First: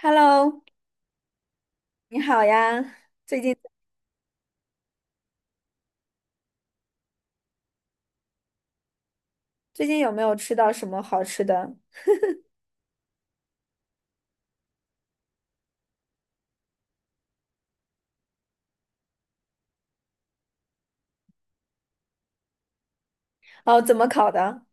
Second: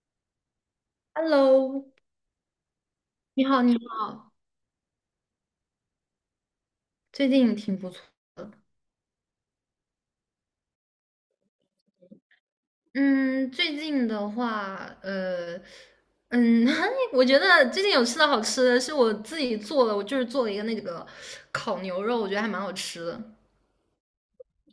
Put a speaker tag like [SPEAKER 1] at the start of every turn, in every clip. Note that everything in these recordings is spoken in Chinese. [SPEAKER 1] Hello，
[SPEAKER 2] Hello，
[SPEAKER 1] 你好呀，最
[SPEAKER 2] 你
[SPEAKER 1] 近
[SPEAKER 2] 好，你好，最近挺不错的。
[SPEAKER 1] 最近有没有吃到什么好吃的？
[SPEAKER 2] 嗯，最近的话，嗯，我觉得最近有吃的好吃的，是我自己做的，我就是做了一个那个烤牛肉，我觉得还蛮好吃的。
[SPEAKER 1] 哦，怎么烤的？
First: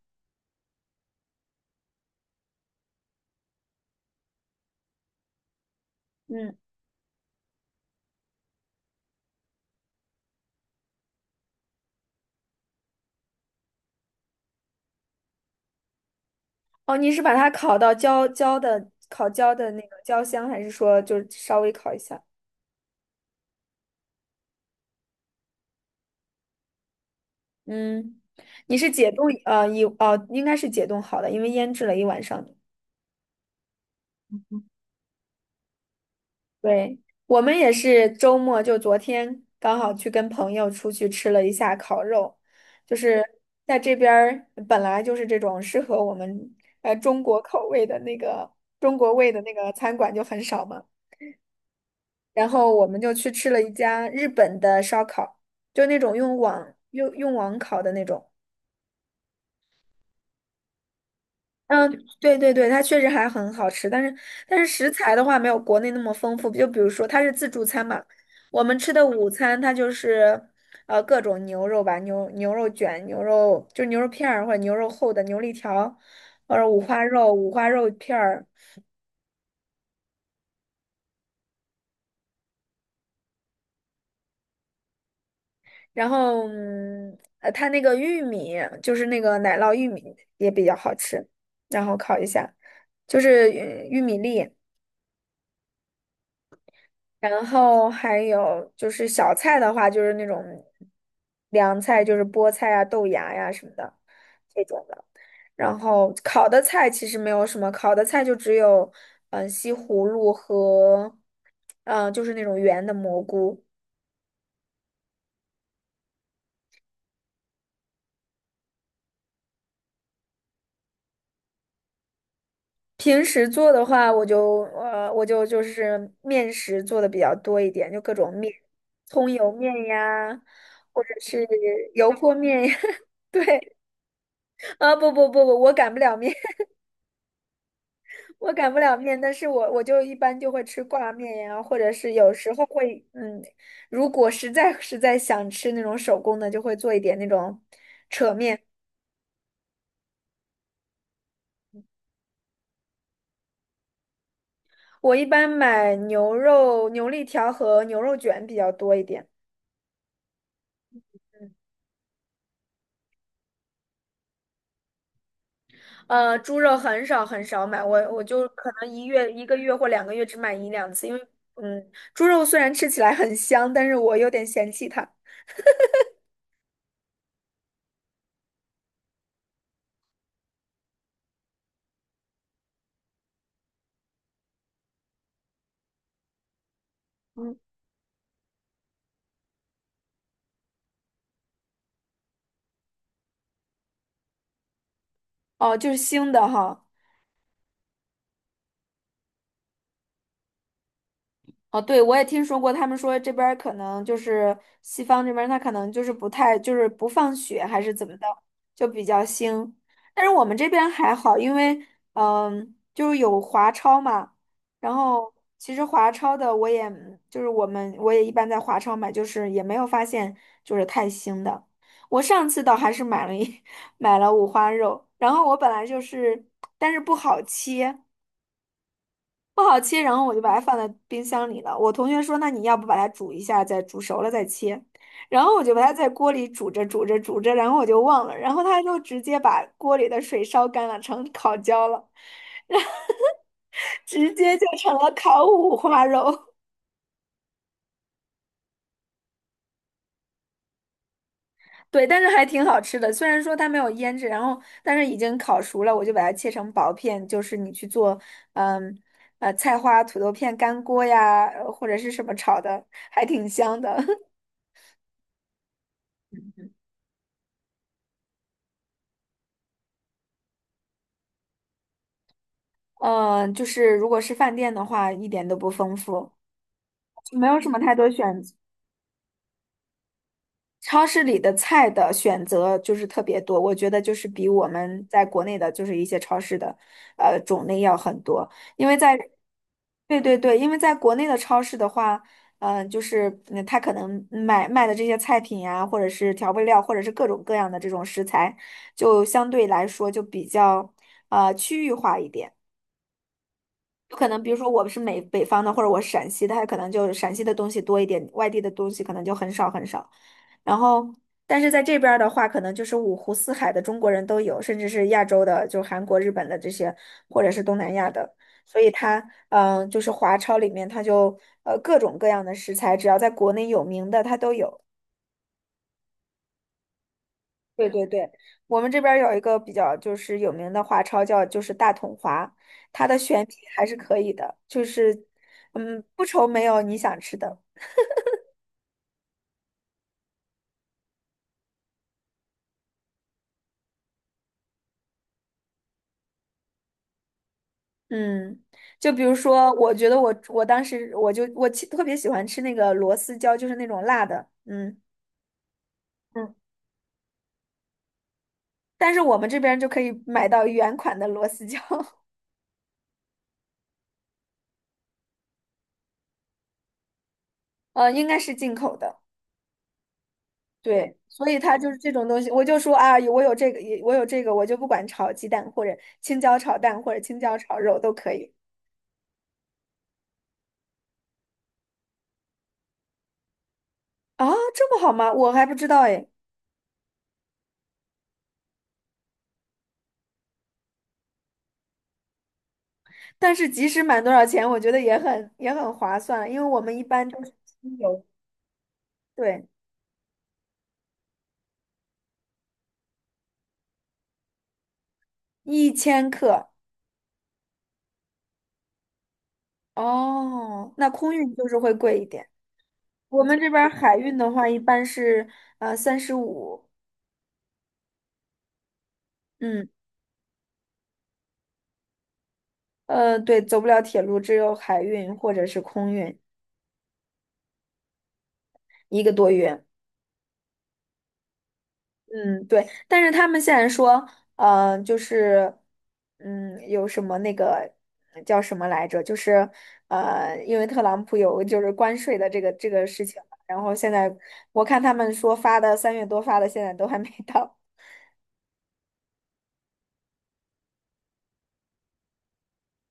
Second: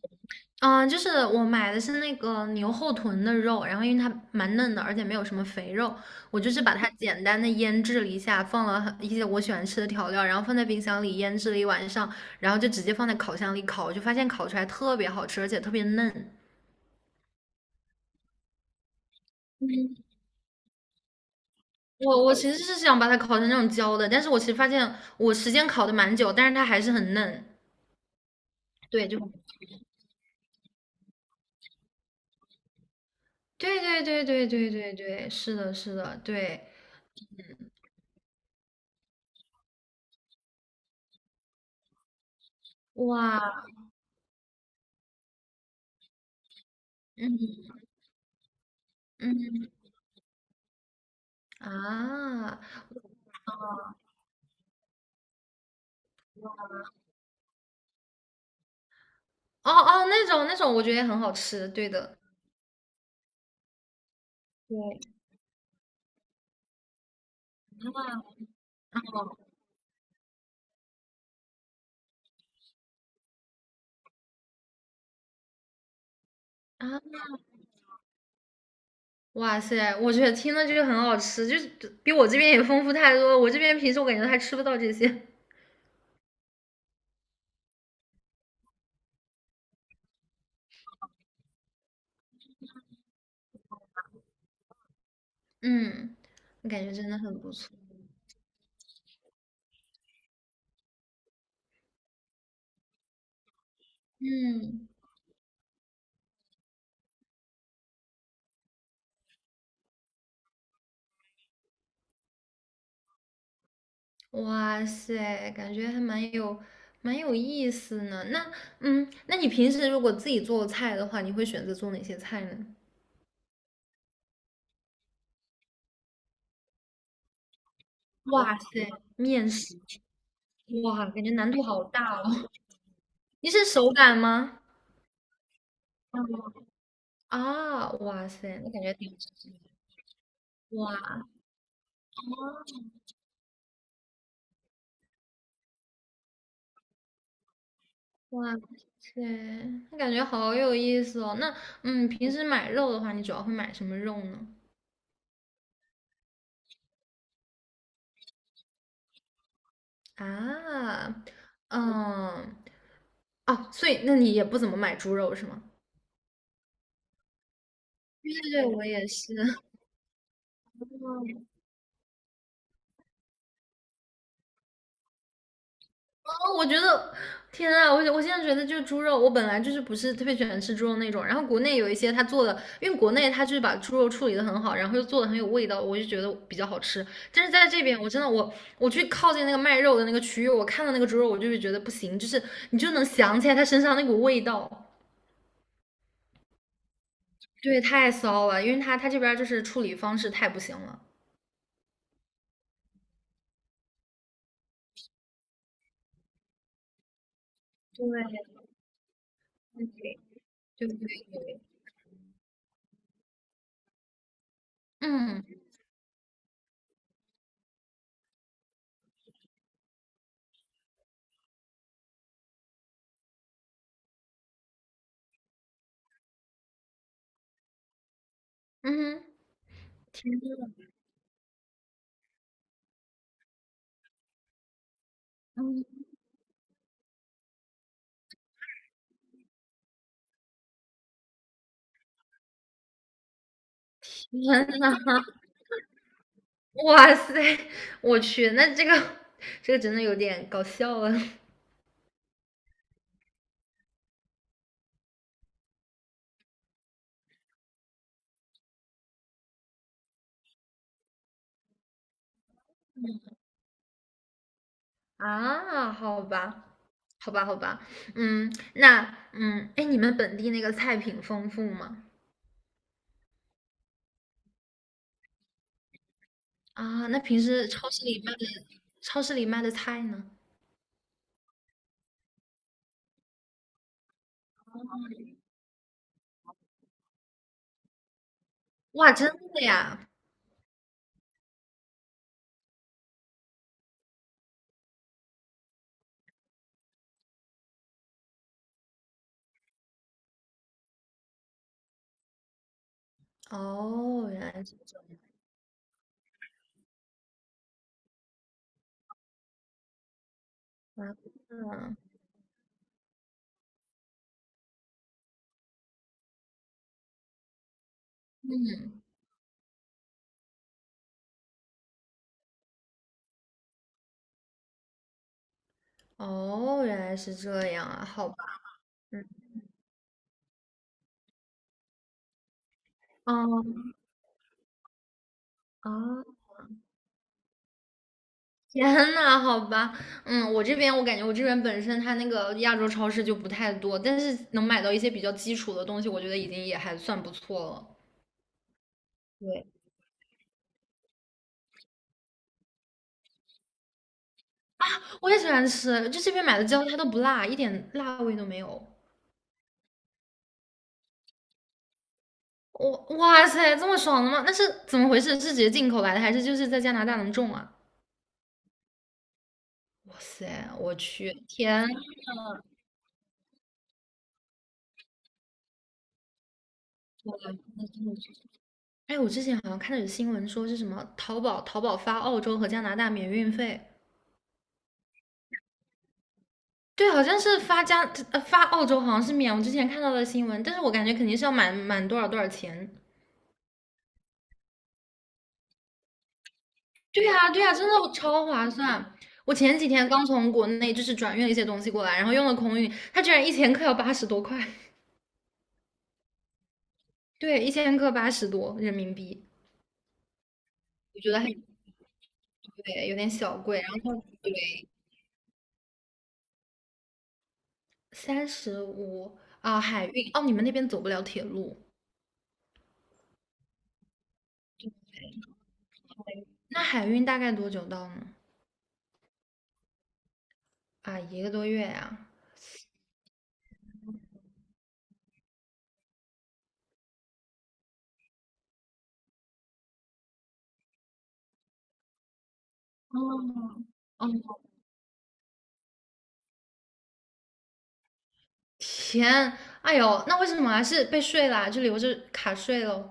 [SPEAKER 2] 嗯，就是我买的是那个牛后臀的肉，然后因为它蛮嫩的，而且没有什么肥肉，我就
[SPEAKER 1] 嗯，
[SPEAKER 2] 是把它简单的腌制了一下，放了很一些我喜欢吃的调料，然后放在冰箱里腌制了一晚上，然后就直接放在烤箱里烤，就发现烤出来特别好吃，而且特别嫩。
[SPEAKER 1] 哦，你是把它烤到焦焦的，烤焦的那个焦香，还是说就是稍微烤一下？
[SPEAKER 2] 我其实是想把它烤成那种焦的，但是我其实发现我时间烤的蛮久，但是它还是很嫩。
[SPEAKER 1] 嗯，你是
[SPEAKER 2] 对，
[SPEAKER 1] 解
[SPEAKER 2] 就
[SPEAKER 1] 冻，应该是解冻好的，因为腌制了一晚上。
[SPEAKER 2] 对对对对对对对，是的，是的，对，
[SPEAKER 1] 对，我们也是周末，就昨天刚好去跟朋友出去吃了一下烤肉，就是
[SPEAKER 2] 哇，
[SPEAKER 1] 在这边儿本来就是这种适合我们中国
[SPEAKER 2] 嗯
[SPEAKER 1] 口味的那个中国味的那
[SPEAKER 2] 嗯
[SPEAKER 1] 个餐馆就很少嘛，然
[SPEAKER 2] 啊，
[SPEAKER 1] 后我们就去吃了一家日本的烧烤，就那种用网烤的那种。
[SPEAKER 2] 哦哦，那种我觉得也很好吃，
[SPEAKER 1] 嗯，
[SPEAKER 2] 对的，
[SPEAKER 1] 对对对，它确实还很好吃，但是食
[SPEAKER 2] 对
[SPEAKER 1] 材的话没有国内那么丰富。就比如说它是自助餐嘛，我们吃的午餐它就是各种牛肉吧，牛肉卷、牛肉就牛肉片儿或者牛肉厚的牛肋条，或者五
[SPEAKER 2] 啊，
[SPEAKER 1] 花肉、五花肉片儿，
[SPEAKER 2] 哇塞，我觉得听了就是很好吃，就是比我这边也丰富太多了我这边平时我感觉还吃不到这些，
[SPEAKER 1] 然后它那个玉米就是那个奶酪玉米也比较好吃，然后烤一下，就是玉米粒。
[SPEAKER 2] 嗯，我感觉真的很
[SPEAKER 1] 然
[SPEAKER 2] 不错，
[SPEAKER 1] 后还有就是小菜的话，就是那种凉菜，就是菠菜啊、豆芽呀、什么的这种
[SPEAKER 2] 嗯。
[SPEAKER 1] 的。然后烤的菜其实没有什么，烤的菜就只有西葫芦和就是那种圆的蘑菇。
[SPEAKER 2] 哇塞，感觉还蛮有意思呢。那嗯，那你平时如果自己做菜的话，你会选择做哪些菜呢？
[SPEAKER 1] 平时做的话，我就是面食做的比较多一点，就各种面，
[SPEAKER 2] 哇塞，
[SPEAKER 1] 葱
[SPEAKER 2] 面
[SPEAKER 1] 油面
[SPEAKER 2] 食，
[SPEAKER 1] 呀，或
[SPEAKER 2] 哇，
[SPEAKER 1] 者
[SPEAKER 2] 感觉
[SPEAKER 1] 是
[SPEAKER 2] 难度好
[SPEAKER 1] 油
[SPEAKER 2] 大哦。
[SPEAKER 1] 泼 面呀。
[SPEAKER 2] 你是
[SPEAKER 1] 对，
[SPEAKER 2] 手擀吗？
[SPEAKER 1] 啊不，我擀不了面。
[SPEAKER 2] 啊，哇
[SPEAKER 1] 我
[SPEAKER 2] 塞，那
[SPEAKER 1] 擀不
[SPEAKER 2] 感觉
[SPEAKER 1] 了
[SPEAKER 2] 挺
[SPEAKER 1] 面，
[SPEAKER 2] 吃
[SPEAKER 1] 但是
[SPEAKER 2] 力的
[SPEAKER 1] 我就一般就会吃挂
[SPEAKER 2] 哇
[SPEAKER 1] 面呀，或者是有时候会，嗯，如果实在想吃那种手工的，就会做一点那种扯
[SPEAKER 2] 哇
[SPEAKER 1] 面。
[SPEAKER 2] 塞，那感觉好有意思哦。那平时买肉的话，你主要会买什么肉呢？
[SPEAKER 1] 我一般买牛肉、牛肋条和牛肉卷比较多一点，
[SPEAKER 2] 啊，嗯，哦，所以那你也不怎么买猪肉是吗？
[SPEAKER 1] 猪肉很少买，我
[SPEAKER 2] 对
[SPEAKER 1] 就
[SPEAKER 2] 对对，
[SPEAKER 1] 可
[SPEAKER 2] 我
[SPEAKER 1] 能
[SPEAKER 2] 也是。
[SPEAKER 1] 一个月或两个月只买一两次，因为嗯，猪肉虽然吃起来很香，但是我有点嫌弃它。
[SPEAKER 2] 哦，我觉得，天啊，我现在觉得就是猪肉，我本来就是不是特别喜欢吃猪肉那种，然后国内有一些他做的，因为国内他就是把猪肉处理的很好，然后又做的很有味道，我就觉得比较好吃。但是
[SPEAKER 1] 嗯，
[SPEAKER 2] 在这边，我真的我去靠近那个卖肉的那个区域，我看到那个猪肉，我就会觉得不行，就是你就能想起来它身上那股味道，
[SPEAKER 1] 哦，就是腥的哈。
[SPEAKER 2] 对，太骚了，因为他这边就是处理方式太不行了。
[SPEAKER 1] 哦，对，我也听说过，他们说这边儿可能就是西方这边，他可能就是不太就是不放血还是怎么的，
[SPEAKER 2] 对
[SPEAKER 1] 就比较腥。但是我们这
[SPEAKER 2] 对
[SPEAKER 1] 边
[SPEAKER 2] 对对
[SPEAKER 1] 还好，因
[SPEAKER 2] 对，
[SPEAKER 1] 为嗯，就是有华超嘛，然后
[SPEAKER 2] 嗯
[SPEAKER 1] 其实华超的我也就是我也一般在华超买，就是也没有发现就是太腥的。我上次倒还是买了一 买了五花肉，然后我本来就是，但是不好切。
[SPEAKER 2] 嗯哼，
[SPEAKER 1] 不好切，然后我
[SPEAKER 2] 天，
[SPEAKER 1] 就把它放在冰箱里了。我同学说，那你要不把它煮一下，再煮熟了再切。然后我就把它
[SPEAKER 2] 嗯
[SPEAKER 1] 在锅里煮着，然后我就忘了，然后他就直接把锅里的水烧干了，成烤焦了，然后 直接就
[SPEAKER 2] 天
[SPEAKER 1] 成了烤五花肉。
[SPEAKER 2] 哇塞，我去，那这个真的有点搞笑了
[SPEAKER 1] 对，但是还挺好吃的。虽然说它没有腌制，然后但是已经烤熟了，我就把它切成薄片，就是你去做，嗯，菜花、土豆片干锅呀，或者是什么炒的，还挺香的。
[SPEAKER 2] 啊！好吧，好吧，好吧，嗯，那哎，你们本地那个菜品丰富吗？
[SPEAKER 1] 嗯，就是如果是饭店的话，一点都不丰富，
[SPEAKER 2] 啊，那
[SPEAKER 1] 就
[SPEAKER 2] 平
[SPEAKER 1] 没有
[SPEAKER 2] 时
[SPEAKER 1] 什么太多选择。
[SPEAKER 2] 超市里卖的菜呢？
[SPEAKER 1] 超市里的菜的选择就是特别多，我觉得就是比我们在国内的，就是一些超市的，种类要很多。因为
[SPEAKER 2] 哇，
[SPEAKER 1] 在，
[SPEAKER 2] 真的呀！
[SPEAKER 1] 对对对，因为在国内的超市的话，他可能买卖的这些菜品呀、或者是调味料，或者是各种各样的这种食材，就相对来说就比较，区域化一点。有可
[SPEAKER 2] 哦，原
[SPEAKER 1] 能，比如
[SPEAKER 2] 来
[SPEAKER 1] 说
[SPEAKER 2] 是
[SPEAKER 1] 我
[SPEAKER 2] 这
[SPEAKER 1] 是美北方的，或者我是陕西的，他可能就陕西的东西多一点，外地的东西可能就很少。然后，
[SPEAKER 2] 样
[SPEAKER 1] 但是在
[SPEAKER 2] 啊！
[SPEAKER 1] 这边儿的话，可能就是五湖四海的中国人都有，甚至是亚洲的，就韩国、日本的这些，或者是东南亚的。所以它，就是华超里面，它就各种各样的食材，只要在国内有名的，它都有。
[SPEAKER 2] 哦，原来是这样
[SPEAKER 1] 对
[SPEAKER 2] 啊！
[SPEAKER 1] 对
[SPEAKER 2] 好
[SPEAKER 1] 对，
[SPEAKER 2] 吧，
[SPEAKER 1] 我们这边儿
[SPEAKER 2] 嗯，
[SPEAKER 1] 有一个比较就是有名的华超叫就是大统华，它的选品还
[SPEAKER 2] 嗯
[SPEAKER 1] 是可以的，就是
[SPEAKER 2] 哦，
[SPEAKER 1] 嗯
[SPEAKER 2] 啊，
[SPEAKER 1] 不愁没有你想吃的。
[SPEAKER 2] 天呐，好吧，嗯，我这边我感觉我这边本身它那个亚洲超市就不太多，但是能买到一些比较基础的东西，我觉得已经也还算不错了。
[SPEAKER 1] 嗯，就比如
[SPEAKER 2] 对，
[SPEAKER 1] 说，我觉得我我当时我就我其特别喜欢吃那个螺丝椒，就是那种辣的。嗯
[SPEAKER 2] 我也喜欢吃，就这边
[SPEAKER 1] 嗯，
[SPEAKER 2] 买的椒它都不辣，一点辣味都没有。
[SPEAKER 1] 但是我们这边就可以买到原款的螺丝椒，
[SPEAKER 2] 我哇塞，这么爽的吗？那是怎么回事？是直接进口来的，还是就是在加拿大能种啊？
[SPEAKER 1] 应该是进口的。
[SPEAKER 2] 哇塞，我
[SPEAKER 1] 对，
[SPEAKER 2] 去，
[SPEAKER 1] 所以它
[SPEAKER 2] 天！
[SPEAKER 1] 就是这种东西，我就说啊，我有这个，我有这个，我就不管炒鸡蛋或者青椒炒蛋或者青椒炒肉都可以。
[SPEAKER 2] 哎，我之前好像看到有新闻说是什么淘宝发澳洲和加拿大免运费。
[SPEAKER 1] 啊，这么好吗？我还不知道哎，
[SPEAKER 2] 对，好像是发加发澳洲，好像是免。我之前看到的新闻，但是我感觉肯定是要满多少多少钱。
[SPEAKER 1] 但是即使满多少钱，我觉得也很划算，因为我们一
[SPEAKER 2] 对
[SPEAKER 1] 般都
[SPEAKER 2] 呀，
[SPEAKER 1] 是
[SPEAKER 2] 对呀，真
[SPEAKER 1] 精
[SPEAKER 2] 的
[SPEAKER 1] 油，
[SPEAKER 2] 超划算。我
[SPEAKER 1] 对，
[SPEAKER 2] 前几天刚从国内就是转运了一些东西过来，然后用了空运，它居然一千克要80多块，
[SPEAKER 1] 一千克。
[SPEAKER 2] 对，一千克80多人民币，
[SPEAKER 1] 哦，那
[SPEAKER 2] 我觉
[SPEAKER 1] 空
[SPEAKER 2] 得还
[SPEAKER 1] 运就是会贵一点，
[SPEAKER 2] 对有点
[SPEAKER 1] 我
[SPEAKER 2] 小
[SPEAKER 1] 们这
[SPEAKER 2] 贵。
[SPEAKER 1] 边
[SPEAKER 2] 然
[SPEAKER 1] 儿海
[SPEAKER 2] 后
[SPEAKER 1] 运的
[SPEAKER 2] 对
[SPEAKER 1] 话一般是呃三十五
[SPEAKER 2] 35
[SPEAKER 1] 三十
[SPEAKER 2] 啊，
[SPEAKER 1] 五嗯。
[SPEAKER 2] 海运哦，你们那边走不了铁路，
[SPEAKER 1] 对，走不了铁路，只有海运或者是空运，
[SPEAKER 2] 那海运大概多久到呢？
[SPEAKER 1] 一个多月。
[SPEAKER 2] 啊，一个多月呀、
[SPEAKER 1] 嗯，对，但是他们现在说，就是，嗯，有什么那个叫什么来着？就是，因为特朗普有就是关税的这个这个事情嘛，然
[SPEAKER 2] 哦，
[SPEAKER 1] 后现
[SPEAKER 2] 哦，
[SPEAKER 1] 在我看他们说发的三月多发的，现在都还没到。
[SPEAKER 2] 天，哎呦，那为什么还是被税啦？就留着卡税喽？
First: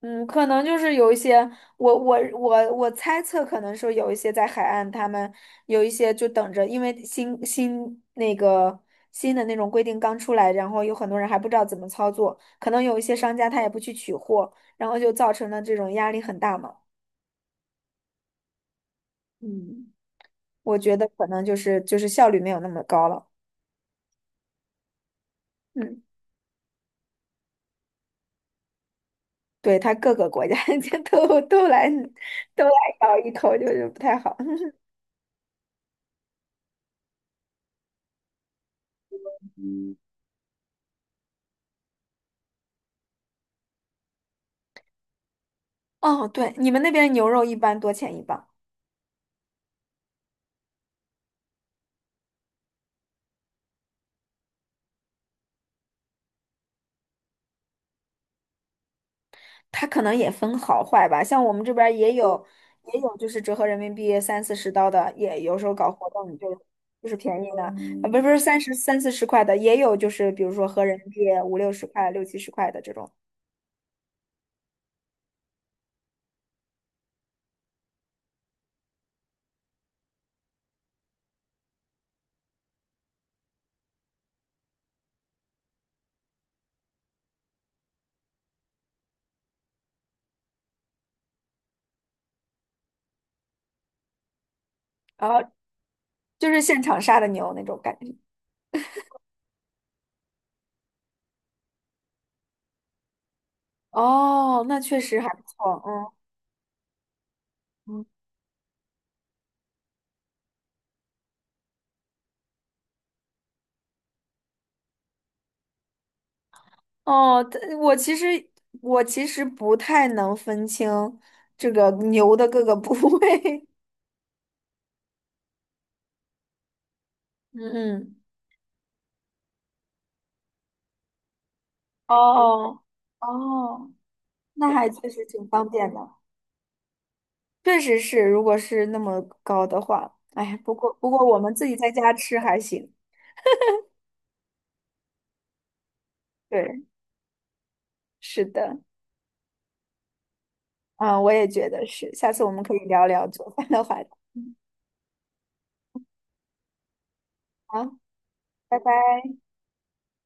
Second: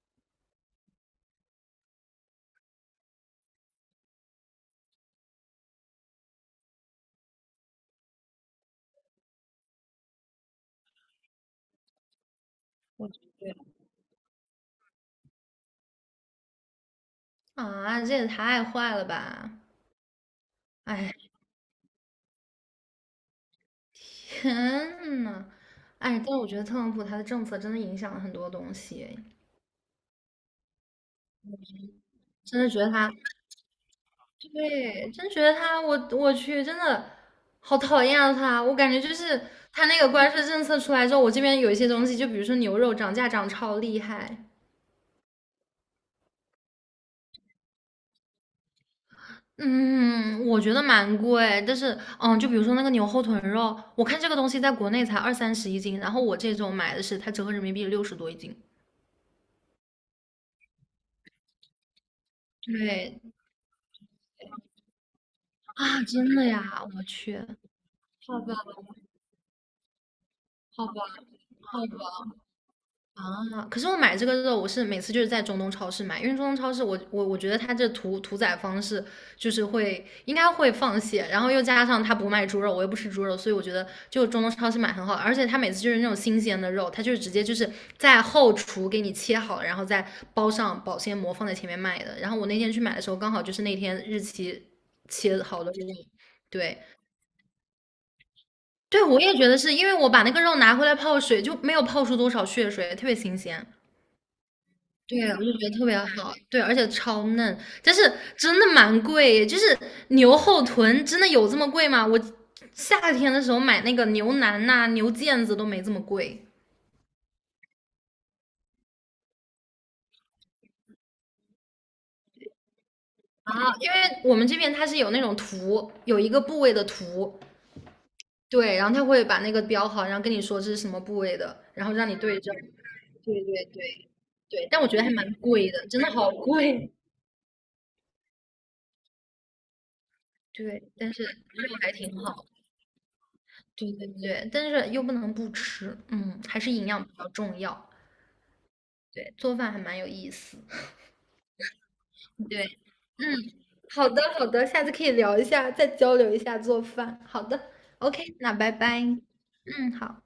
[SPEAKER 1] 嗯，可能就是有一些，我猜测，可能说有一些在海岸，他们有一些就等着，因为新的那种规定刚出来，然后有很多人还不知道怎么操作，可能有一些商家他也不去取货，然后就造成了这种压力很大嘛。
[SPEAKER 2] 啊，这也太坏了吧！
[SPEAKER 1] 嗯，我觉得
[SPEAKER 2] 哎，
[SPEAKER 1] 可能就是效率没有那么高了。
[SPEAKER 2] 天呐，
[SPEAKER 1] 嗯，
[SPEAKER 2] 哎，但是我觉得特朗普他的政策真的影响了很多东西，哎
[SPEAKER 1] 对，他各个国家 都都来
[SPEAKER 2] 真
[SPEAKER 1] 都
[SPEAKER 2] 的
[SPEAKER 1] 来
[SPEAKER 2] 觉得他，
[SPEAKER 1] 咬一口，就是不太好。
[SPEAKER 2] 对，真觉得他，我我去，真的好讨厌啊他！我感觉就是他那个关税政策出来之后，我这边有一些东西，就比如说牛肉涨价涨超厉害。
[SPEAKER 1] 哦，对，你们那边牛肉一般多钱一磅？
[SPEAKER 2] 嗯，我觉得蛮贵，但是，嗯，就比如说那个牛后腿肉，我看这个东西在国内才二三十一斤，然后我这种买的是它折合人民币60多一斤。
[SPEAKER 1] 它可能也分好坏吧，像我们这边儿也有，也
[SPEAKER 2] 对
[SPEAKER 1] 有就是折合人民币三四十刀的，也有时候搞
[SPEAKER 2] 啊，
[SPEAKER 1] 活
[SPEAKER 2] 真
[SPEAKER 1] 动
[SPEAKER 2] 的
[SPEAKER 1] 就
[SPEAKER 2] 呀，我
[SPEAKER 1] 就是
[SPEAKER 2] 去，
[SPEAKER 1] 便宜的，啊，不是
[SPEAKER 2] 好吧，
[SPEAKER 1] 三十三四十块的，也有就是比如说合
[SPEAKER 2] 好
[SPEAKER 1] 人
[SPEAKER 2] 吧，
[SPEAKER 1] 民币五六
[SPEAKER 2] 好
[SPEAKER 1] 十
[SPEAKER 2] 吧，
[SPEAKER 1] 块、六七十块的这种，
[SPEAKER 2] 啊，可是我买这个肉，我是每次就是在中东超市买，因为中东超市我觉得它这屠宰方式就是会应该会放血，然后又加上它不卖猪肉，我又不吃猪肉，所以我觉得就中东超市买很好，而且它每次就是那种新鲜的肉，它就是直接就是在后厨给你切好，然后再包上保鲜膜放在前面卖的。然后我那天去买的时候，刚好就是那天日期
[SPEAKER 1] 然后
[SPEAKER 2] 切好的肉，
[SPEAKER 1] 就是
[SPEAKER 2] 对
[SPEAKER 1] 现场杀的牛那种感觉。
[SPEAKER 2] 对，我也觉得是因为我把那个肉拿回来泡水，就没有泡出多少血水，特别新鲜。
[SPEAKER 1] 哦，那确实
[SPEAKER 2] 对，
[SPEAKER 1] 还
[SPEAKER 2] 我
[SPEAKER 1] 不
[SPEAKER 2] 就觉得
[SPEAKER 1] 错，
[SPEAKER 2] 特别
[SPEAKER 1] 嗯
[SPEAKER 2] 好，对，而且超嫩，但
[SPEAKER 1] 嗯。
[SPEAKER 2] 是真的蛮贵，就是牛后臀真的有这么贵吗？我夏天的时候买那个牛腩呐、牛腱子都没这么贵
[SPEAKER 1] 哦，但我其实我其实不太能分清这个牛的各个部位，
[SPEAKER 2] 啊，因为我们这边它是有那种图，有一个部位的图，
[SPEAKER 1] 嗯嗯，
[SPEAKER 2] 对，然后它会把那个标好，然后跟你说这是什么部位的，然后 让你对症。
[SPEAKER 1] 哦
[SPEAKER 2] 对对
[SPEAKER 1] 哦。
[SPEAKER 2] 对对，
[SPEAKER 1] 那
[SPEAKER 2] 但我
[SPEAKER 1] 还
[SPEAKER 2] 觉得
[SPEAKER 1] 确
[SPEAKER 2] 还
[SPEAKER 1] 实
[SPEAKER 2] 蛮
[SPEAKER 1] 挺方
[SPEAKER 2] 贵的，
[SPEAKER 1] 便
[SPEAKER 2] 真的
[SPEAKER 1] 的，
[SPEAKER 2] 好贵。
[SPEAKER 1] 确实是，如果是那么高的话，哎，不
[SPEAKER 2] 对，
[SPEAKER 1] 过不
[SPEAKER 2] 但是
[SPEAKER 1] 过我们自己
[SPEAKER 2] 肉
[SPEAKER 1] 在
[SPEAKER 2] 还
[SPEAKER 1] 家
[SPEAKER 2] 挺
[SPEAKER 1] 吃
[SPEAKER 2] 好。
[SPEAKER 1] 还行。
[SPEAKER 2] 对对对，但是又不能不吃，嗯，还是
[SPEAKER 1] 对，
[SPEAKER 2] 营养比较重要。
[SPEAKER 1] 是的，
[SPEAKER 2] 对，做饭还蛮有意思。
[SPEAKER 1] 嗯，我也觉得是，下次我们
[SPEAKER 2] 对，
[SPEAKER 1] 可以聊
[SPEAKER 2] 嗯，
[SPEAKER 1] 聊做饭的话
[SPEAKER 2] 好
[SPEAKER 1] 题。
[SPEAKER 2] 的好
[SPEAKER 1] 嗯，
[SPEAKER 2] 的，下次可以聊一下，再交流一下做饭。好的
[SPEAKER 1] 好，
[SPEAKER 2] ，OK，那拜
[SPEAKER 1] 拜
[SPEAKER 2] 拜。
[SPEAKER 1] 拜。
[SPEAKER 2] 嗯，好。